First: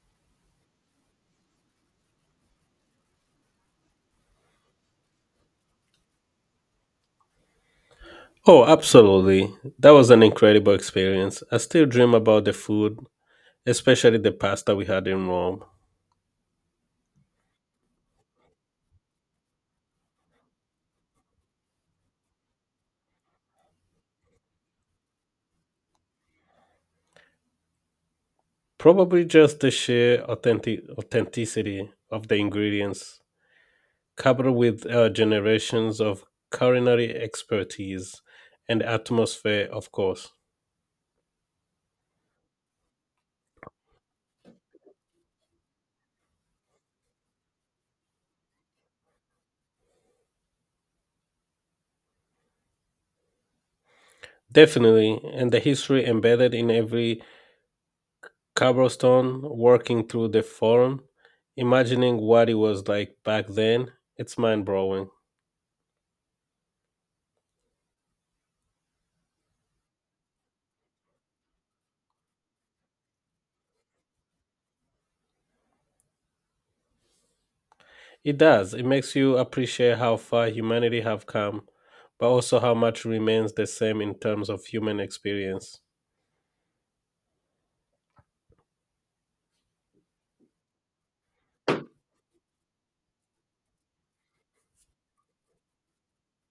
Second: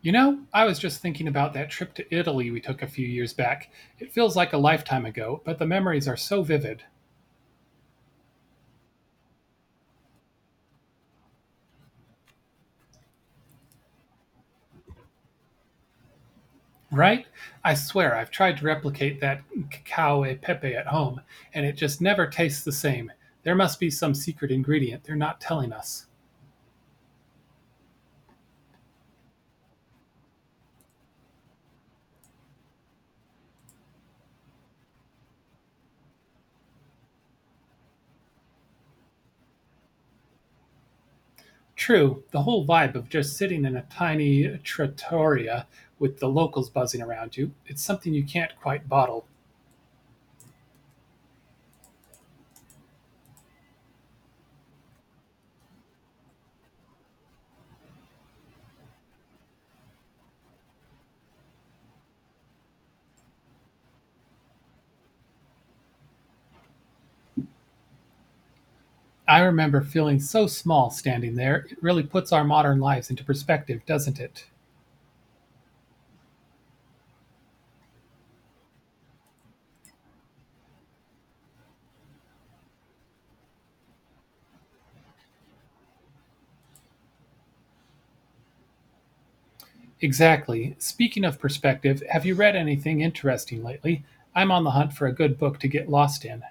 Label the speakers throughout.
Speaker 1: You know, I was just thinking about that trip to Italy we took a few years back. It feels like a lifetime ago, but the memories are so vivid.
Speaker 2: Oh, absolutely. That was an incredible experience. I still dream about the food, especially the pasta we had in Rome.
Speaker 1: Right? I swear I've tried to replicate that cacao e pepe at home, and it just never tastes the same. There must be some secret ingredient they're not telling us.
Speaker 2: Probably just the sheer authenticity of the ingredients, coupled with generations of culinary expertise and atmosphere, of course.
Speaker 1: True, the whole vibe of just sitting in a tiny trattoria with the locals buzzing around you, it's something you can't quite bottle.
Speaker 2: Definitely, and the history embedded in every cobblestone working through the forum, imagining what it was like back then, it's mind blowing.
Speaker 1: I remember feeling so small standing there. It really puts our modern lives into perspective, doesn't it?
Speaker 2: It does. It makes you appreciate how far humanity have come, but also how much remains the same in terms of human experience.
Speaker 1: Exactly. Speaking of perspective, have you read anything interesting lately? I'm on the hunt for a good book to get lost in.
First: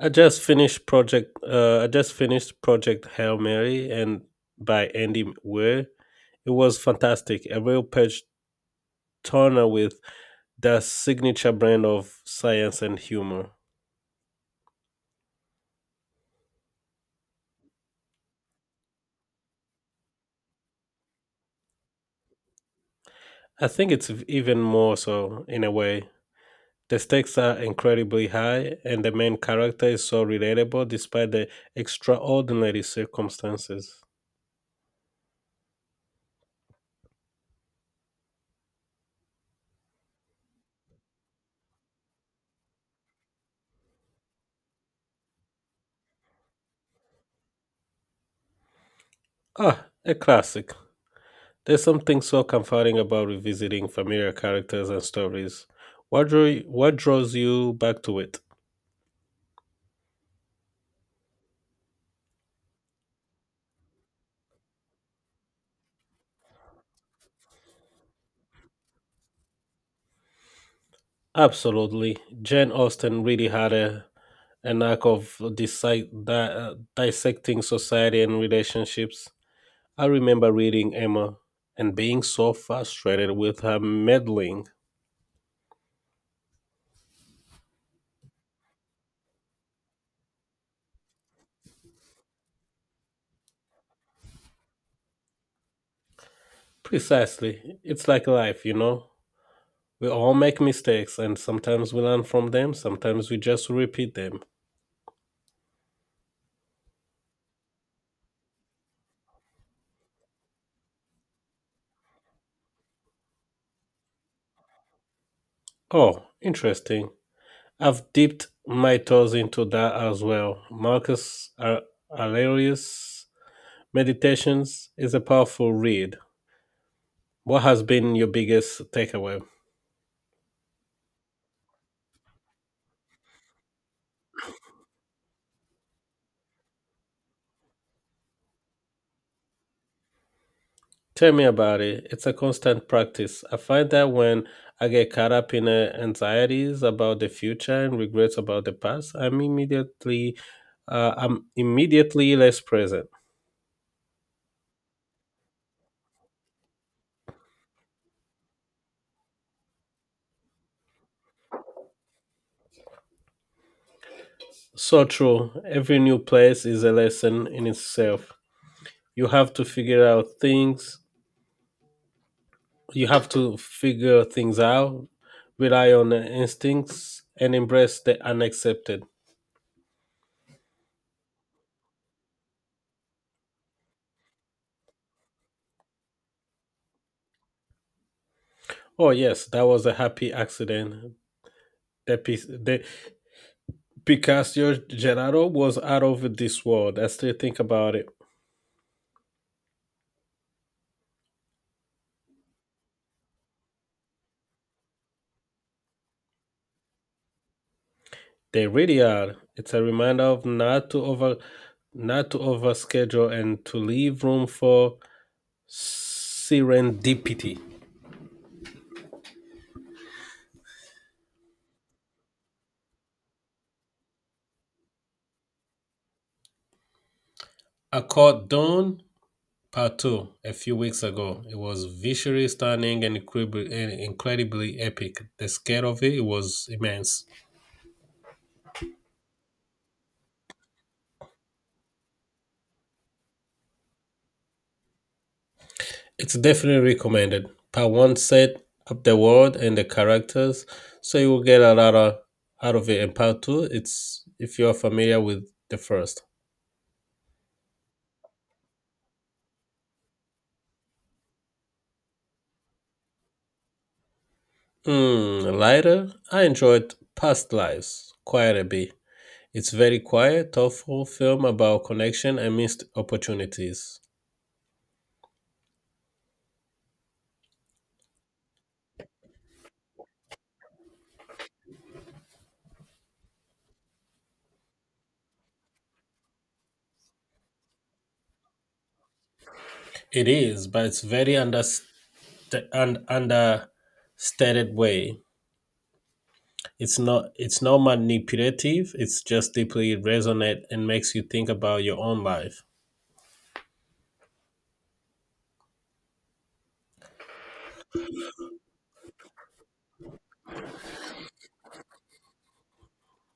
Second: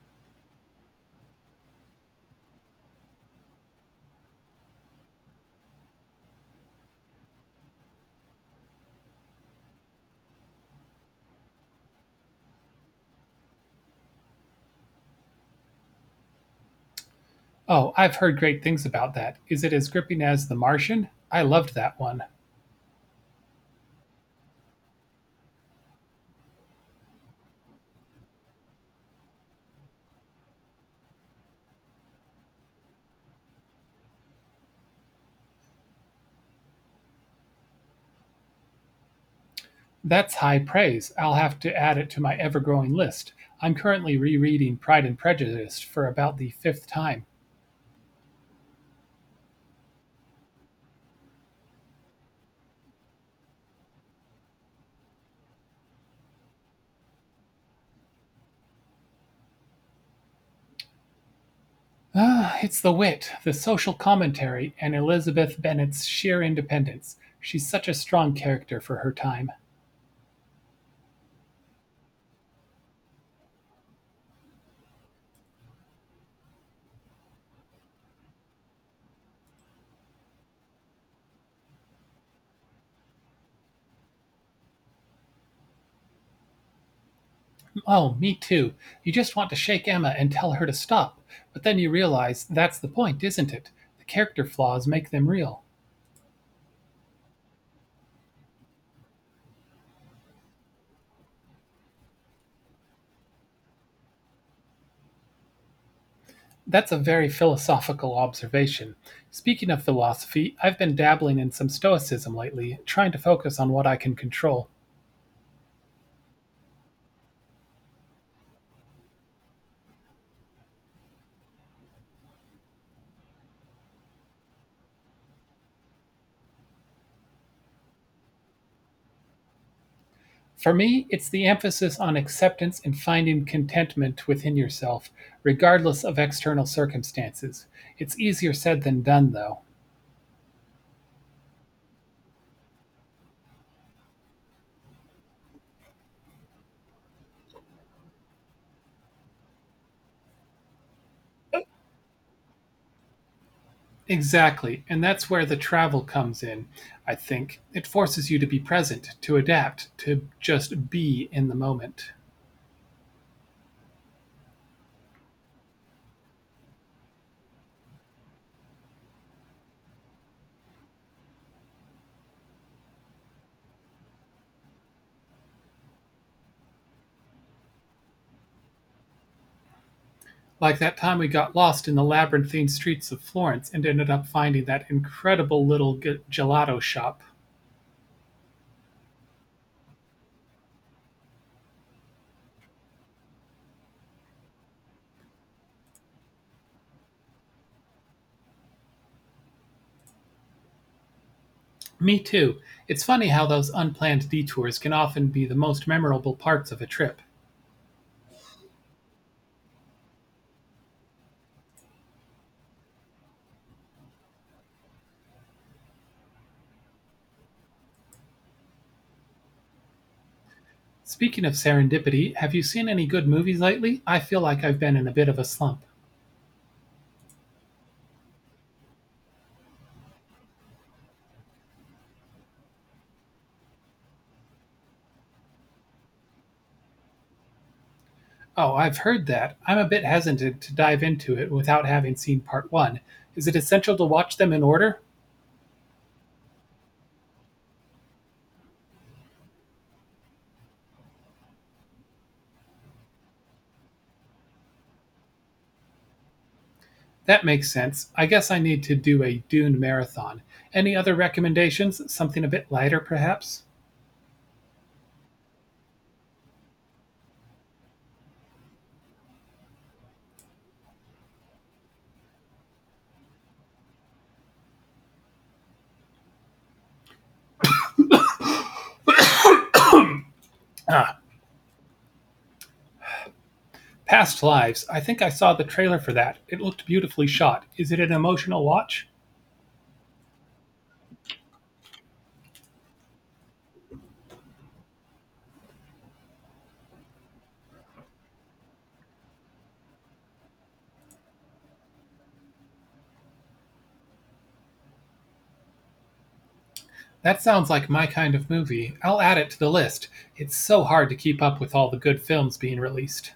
Speaker 2: I just finished Project Hail Mary and by Andy Weir. It was fantastic. A real page turner with the signature brand of science and humor.
Speaker 1: Oh, I've heard great things about that. Is it as gripping as The Martian? I loved that one.
Speaker 2: I think it's even more so in a way. The stakes are incredibly high, and the main character is so relatable despite the extraordinary circumstances.
Speaker 1: That's high praise. I'll have to add it to my ever growing list. I'm currently rereading Pride and Prejudice for about the fifth time.
Speaker 2: Ah, a classic. There's something so comforting about revisiting familiar characters and stories. What draws you back to it?
Speaker 1: Ah, it's the wit, the social commentary, and Elizabeth Bennet's sheer independence. She's such a strong character for her time.
Speaker 2: Absolutely. Jane Austen really had a knack of dissecting society and relationships. I remember reading Emma and being so frustrated with her meddling.
Speaker 1: Oh, me too. You just want to shake Emma and tell her to stop, but then you realize that's the point, isn't it? The character flaws make them real.
Speaker 2: Precisely. It's like life, you know? We all make mistakes, and sometimes we learn from them, sometimes we just repeat them.
Speaker 1: That's a very philosophical observation. Speaking of philosophy, I've been dabbling in some stoicism lately, trying to focus on what I can control.
Speaker 2: Oh, interesting. I've dipped my toes into that as well. Aurelius' Meditations is a powerful read. What has been your biggest takeaway?
Speaker 1: For me, it's the emphasis on acceptance and finding contentment within yourself, regardless of external circumstances. It's easier said than done, though.
Speaker 2: Tell me about it. It's a constant practice. I find that when I get caught up in anxieties about the future and regrets about the past, I'm immediately less present.
Speaker 1: Exactly. And that's where the travel comes in, I think. It forces you to be present, to adapt, to just be in the moment.
Speaker 2: So true. Every new place is a lesson in itself. You have to figure out things. You have to figure things out, rely on instincts, and embrace the unaccepted.
Speaker 1: Like that time we got lost in the labyrinthine streets of Florence and ended up finding that incredible little gelato shop.
Speaker 2: Oh yes, that was a happy accident. That piece, The. Because your Gerardo was out of this world. As they think about it,
Speaker 1: Me too. It's funny how those unplanned detours can often be the most memorable parts of a trip.
Speaker 2: they really are. It's a reminder of not to overschedule and to leave room for serendipity.
Speaker 1: Speaking of serendipity, have you seen any good movies lately? I feel like I've been in a bit of a slump.
Speaker 2: I caught Dawn Part Two a few weeks ago. It was visually stunning and incredibly epic. The scale of it was immense.
Speaker 1: Oh, I've heard that. I'm a bit hesitant to dive into it without having seen part one. Is it essential to watch them in order?
Speaker 2: It's definitely recommended. Part one set up the world and the characters, so you will get a lot of, out of it. And part two, it's if you are familiar with the first.
Speaker 1: That makes sense. I guess I need to do a Dune marathon. Any other recommendations? Something a bit lighter, perhaps?
Speaker 2: Mm, lighter, I enjoyed Past Lives quite a bit. It's very quiet, thoughtful film about connection and missed opportunities.
Speaker 1: Past Lives. I think I saw the trailer for that. It looked beautifully shot. Is it an emotional watch?
Speaker 2: It is, but it's very understated way. It's not manipulative, it's just deeply resonant and makes you think about your own life.
Speaker 1: That sounds like my kind of movie. I'll add it to the list. It's so hard to keep up with all the good films being released.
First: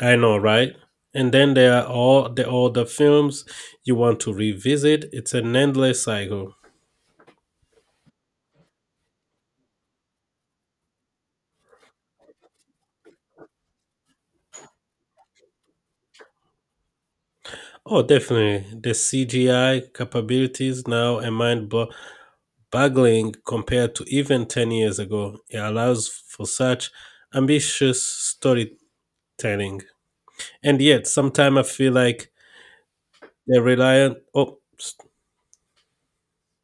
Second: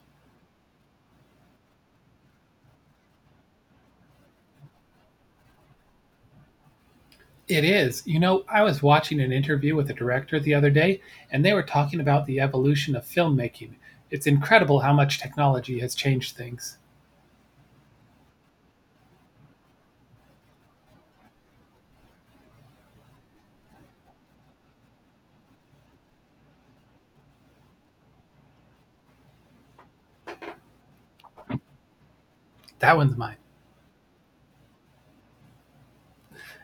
Speaker 2: I know, right? And then there are all the films you want to revisit. It's an endless cycle.
Speaker 1: It is. You know, I was watching an interview with a director the other day, and they were talking about the evolution of filmmaking. It's incredible how much technology has changed things.
Speaker 2: Oh, definitely. The CGI capabilities now are mind boggling compared to even 10 years ago. It allows for such ambitious storytelling. And yet, sometimes I feel like
Speaker 1: That one's mine.
Speaker 2: they're reliant. Oh,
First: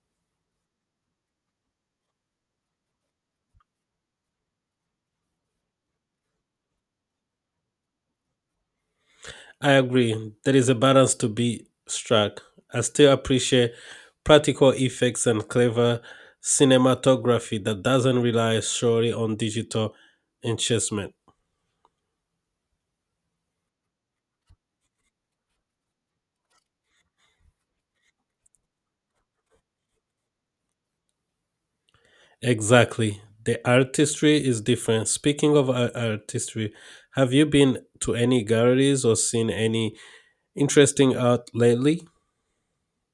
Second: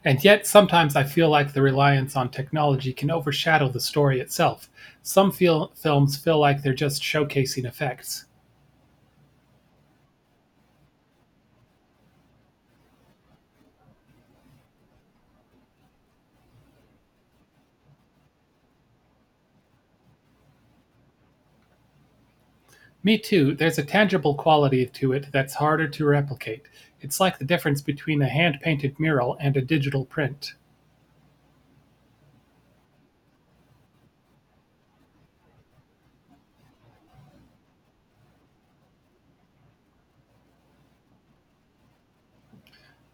Speaker 1: And yet, sometimes I feel like the reliance on technology can overshadow the story itself. Films feel like they're just showcasing effects.
Speaker 2: I agree. There is a balance to be struck. I still appreciate practical effects and clever cinematography that doesn't rely solely on digital enhancement.
Speaker 1: Me too, there's a tangible quality to it that's harder to replicate. It's like the difference between a hand painted mural and a digital print.
Speaker 2: Exactly. The artistry is different. Speaking of artistry, have you been to any galleries or seen any interesting art lately?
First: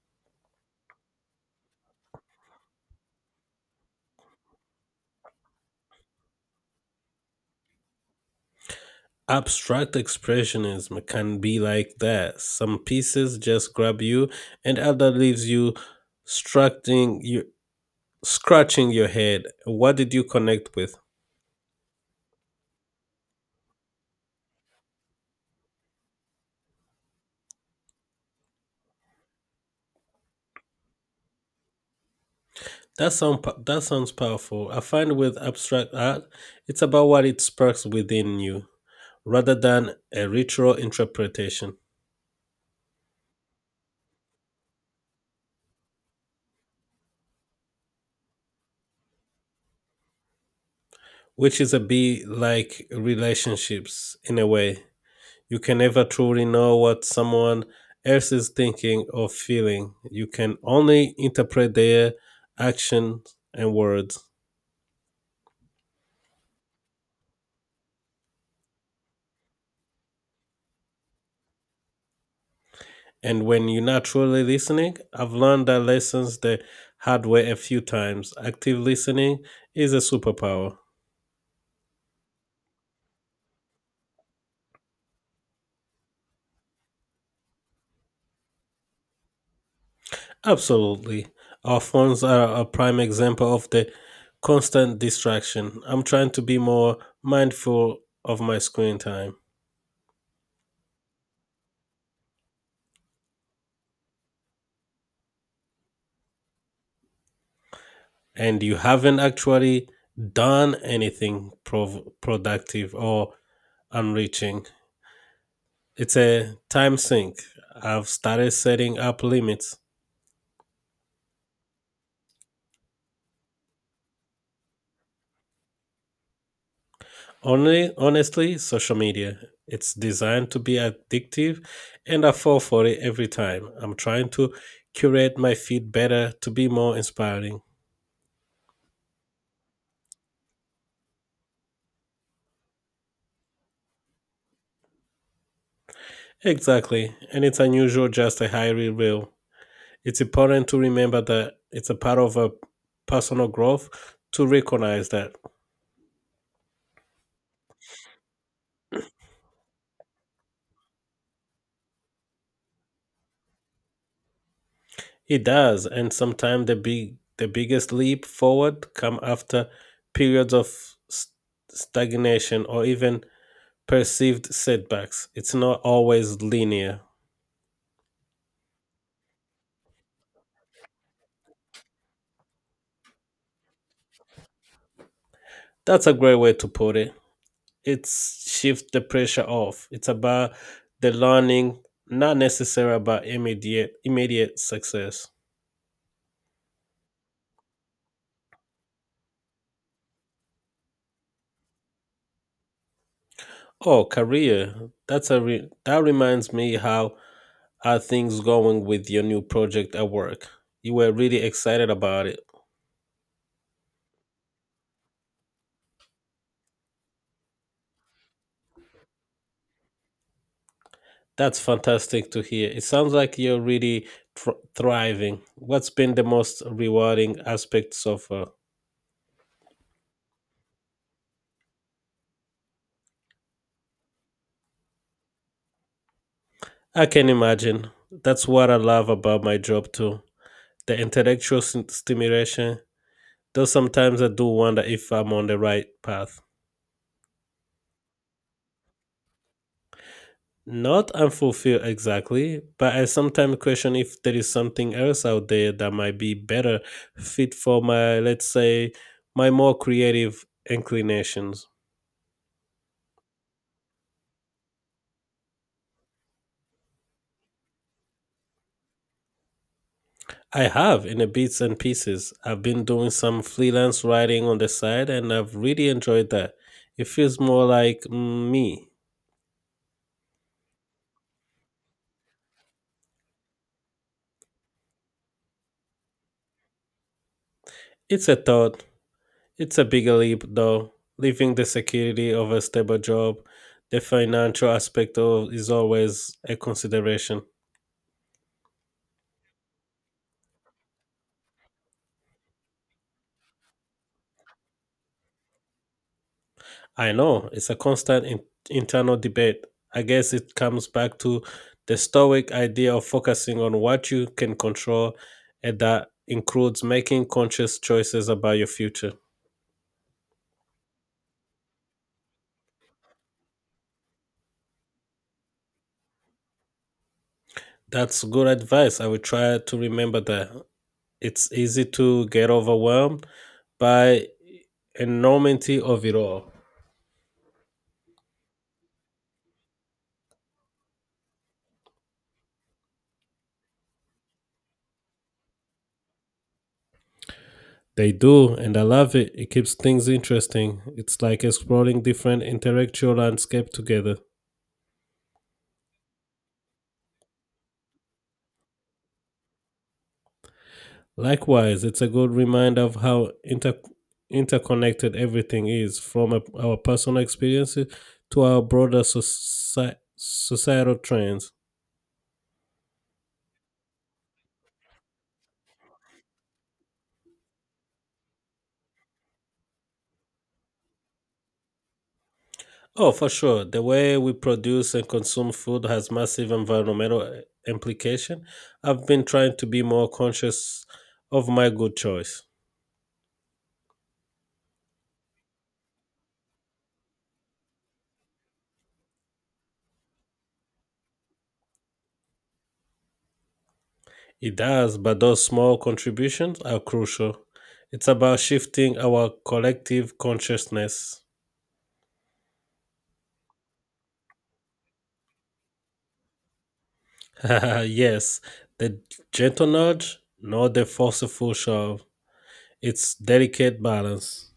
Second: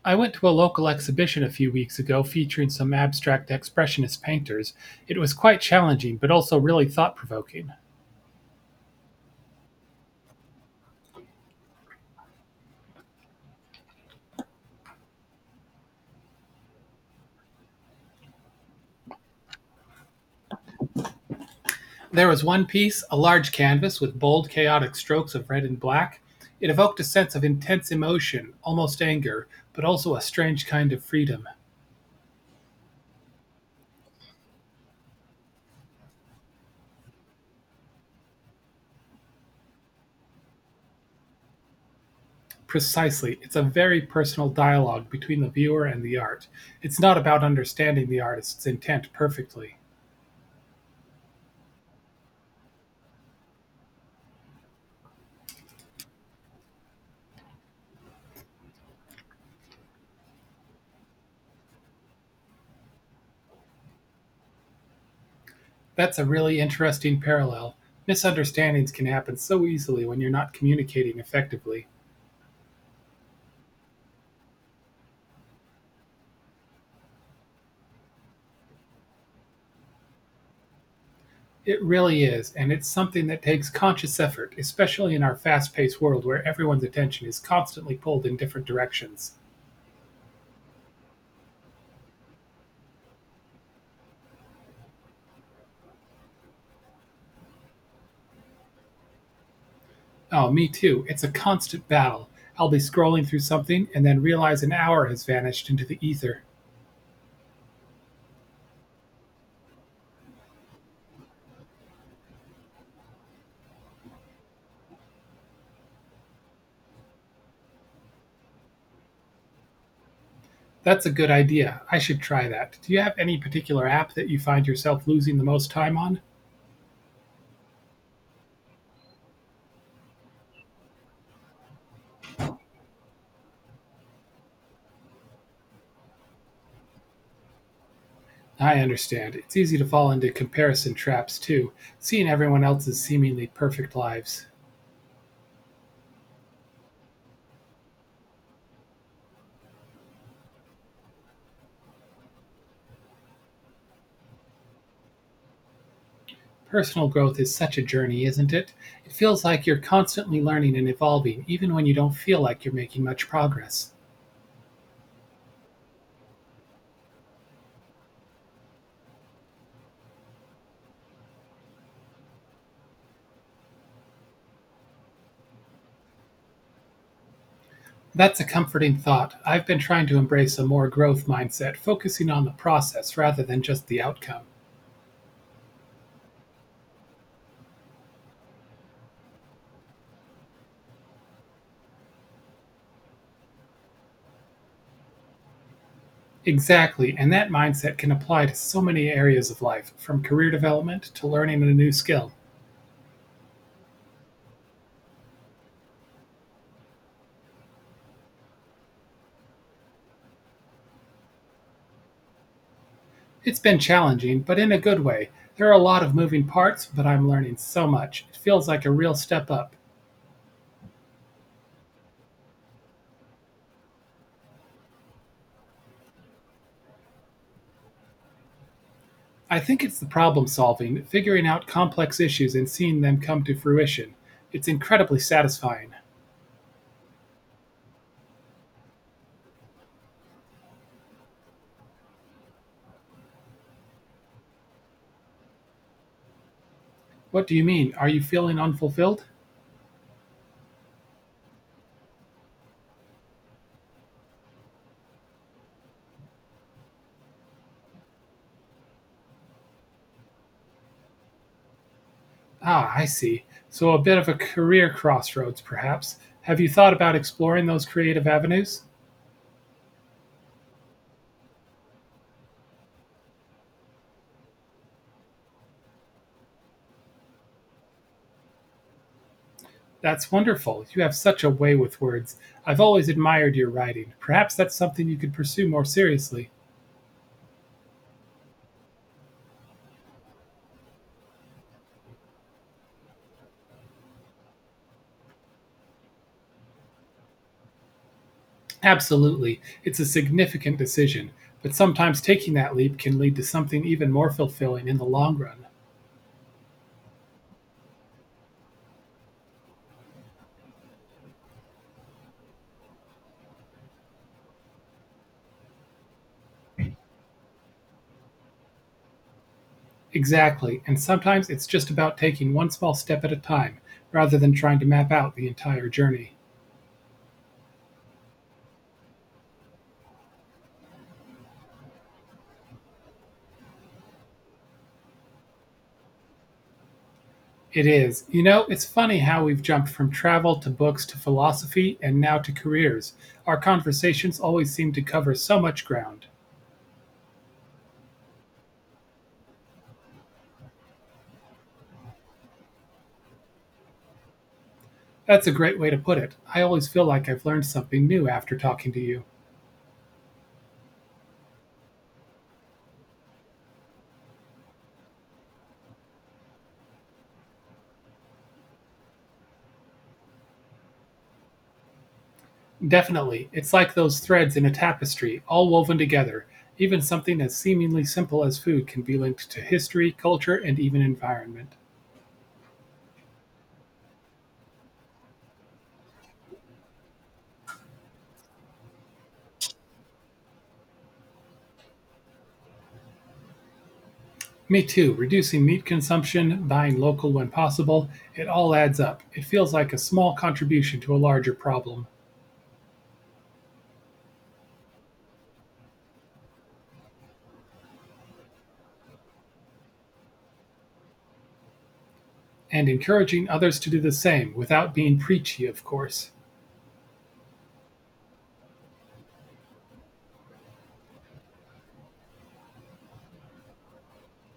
Speaker 1: I went to a local exhibition a few weeks ago featuring some abstract expressionist painters. It was quite challenging, but also really thought provoking.
Speaker 2: Abstract expressionism can be like that. Some pieces just grab you, and other leaves you structing you scratching your head. What did you connect with?
Speaker 1: There was one piece, a large canvas with bold, chaotic strokes of red and black. It evoked a sense of intense emotion, almost anger, but also a strange kind of freedom.
Speaker 2: That sounds powerful. I find with abstract art, it's about what it sparks within you rather than a ritual interpretation,
Speaker 1: Precisely, it's a very personal dialogue between the viewer and the art. It's not about understanding the artist's intent perfectly.
Speaker 2: which is a bit like relationships in a way. You can never truly know what someone else is thinking or feeling. You can only interpret their actions and words.
Speaker 1: That's a really interesting parallel. Misunderstandings can happen so easily when you're not communicating effectively.
Speaker 2: And when you're not truly listening, I've learned that lessons the hard way a few times. Active listening is a superpower.
Speaker 1: It really is, and it's something that takes conscious effort, especially in our fast paced world where everyone's attention is constantly pulled in different directions.
Speaker 2: Absolutely. Our phones are a prime example of the constant distraction. I'm trying to be more mindful of my screen time.
Speaker 1: Oh, me too. It's a constant battle. I'll be scrolling through something and then realize an hour has vanished into the ether.
Speaker 2: And you haven't actually done anything productive or enriching. It's a time sink. I've started setting up limits.
Speaker 1: That's a good idea. I should try that. Do you have any particular app that you find yourself losing the most time on?
Speaker 2: Only, honestly, social media. It's designed to be addictive, and I fall for it every time. I'm trying to curate my feed better to be more inspiring.
Speaker 1: I understand. It's easy to fall into comparison traps, too, seeing everyone else's seemingly perfect lives.
Speaker 2: Exactly, and it's unusual, just a highly reel. It's important to remember that it's a part of a personal growth to recognize that
Speaker 1: Personal growth is such a journey, isn't it? It feels like you're constantly learning and evolving, even when you don't feel like you're making much progress.
Speaker 2: it does, and sometimes the biggest leap forward come after periods of s- stagnation or even perceived setbacks. It's not always linear.
Speaker 1: That's a comforting thought. I've been trying to embrace a more growth mindset, focusing on the process rather than just the outcome.
Speaker 2: That's a great way to put it. It's shift the pressure off. It's about the learning, not necessarily about immediate success.
Speaker 1: Exactly, and that mindset can apply to so many areas of life, from career development to learning a new skill.
Speaker 2: Oh, career. That reminds me, how are things going with your new project at work? You were really excited about it.
Speaker 1: It's been challenging, but in a good way. There are a lot of moving parts, but I'm learning so much. It feels like a real step up.
Speaker 2: That's fantastic to hear. It sounds like you're really thriving. What's been the most rewarding aspect so far?
Speaker 1: I think it's the problem solving, figuring out complex issues and seeing them come to fruition. It's incredibly satisfying.
Speaker 2: I can imagine. That's what I love about my job too. The intellectual stimulation, though sometimes I do wonder if I'm on the right path.
Speaker 1: What do you mean? Are you feeling unfulfilled?
Speaker 2: Not unfulfilled exactly, but I sometimes question if there is something else out there that might be better fit for my, let's say, my more creative inclinations.
Speaker 1: Ah, I see. So, a bit of a career crossroads, perhaps. Have you thought about exploring those creative avenues?
Speaker 2: I have in the bits and pieces. I've been doing some freelance writing on the side and I've really enjoyed that. It feels more like me.
Speaker 1: That's wonderful. You have such a way with words. I've always admired your writing. Perhaps that's something you could pursue more seriously.
Speaker 2: It's a thought. It's a bigger leap, though, leaving the security of a stable job. The financial aspect of is always a consideration.
Speaker 1: Absolutely. It's a significant decision, but sometimes taking that leap can lead to something even more fulfilling in the long run.
Speaker 2: I know it's a constant internal debate. I guess it comes back to the stoic idea of focusing on what you can control, and that includes making conscious choices about your future.
Speaker 1: Exactly. And sometimes it's just about taking one small step at a time rather than trying to map out the entire journey.
Speaker 2: That's good advice. I will try to remember that. It's easy to get overwhelmed by enormity of it all.
Speaker 1: It is. You know, it's funny how we've jumped from travel to books to philosophy and now to careers. Our conversations always seem to cover so much ground.
Speaker 2: They do, and I love it. It keeps things interesting. It's like exploring different intellectual landscape together.
Speaker 1: That's a great way to put it. I always feel like I've learned something new after talking to you.
Speaker 2: Likewise, it's a good reminder of how interconnected everything is, from our personal experiences to our broader societal trends.
Speaker 1: Definitely. It's like those threads in a tapestry, all woven together. Even something as seemingly simple as food can be linked to history, culture, and even environment.
Speaker 2: Oh, for sure. The way we produce and consume food has massive environmental implication. I've been trying to be more conscious of my good choice.
Speaker 1: Me too. Reducing meat consumption, buying local when possible, it all adds up. It feels like a small contribution to a larger problem.
Speaker 2: It does, but those small contributions are crucial. It's about shifting our collective consciousness.
Speaker 1: And encouraging others to do the same without being preachy, of course.
Speaker 2: Yes, the gentle nudge, not the forceful shove. It's delicate balance.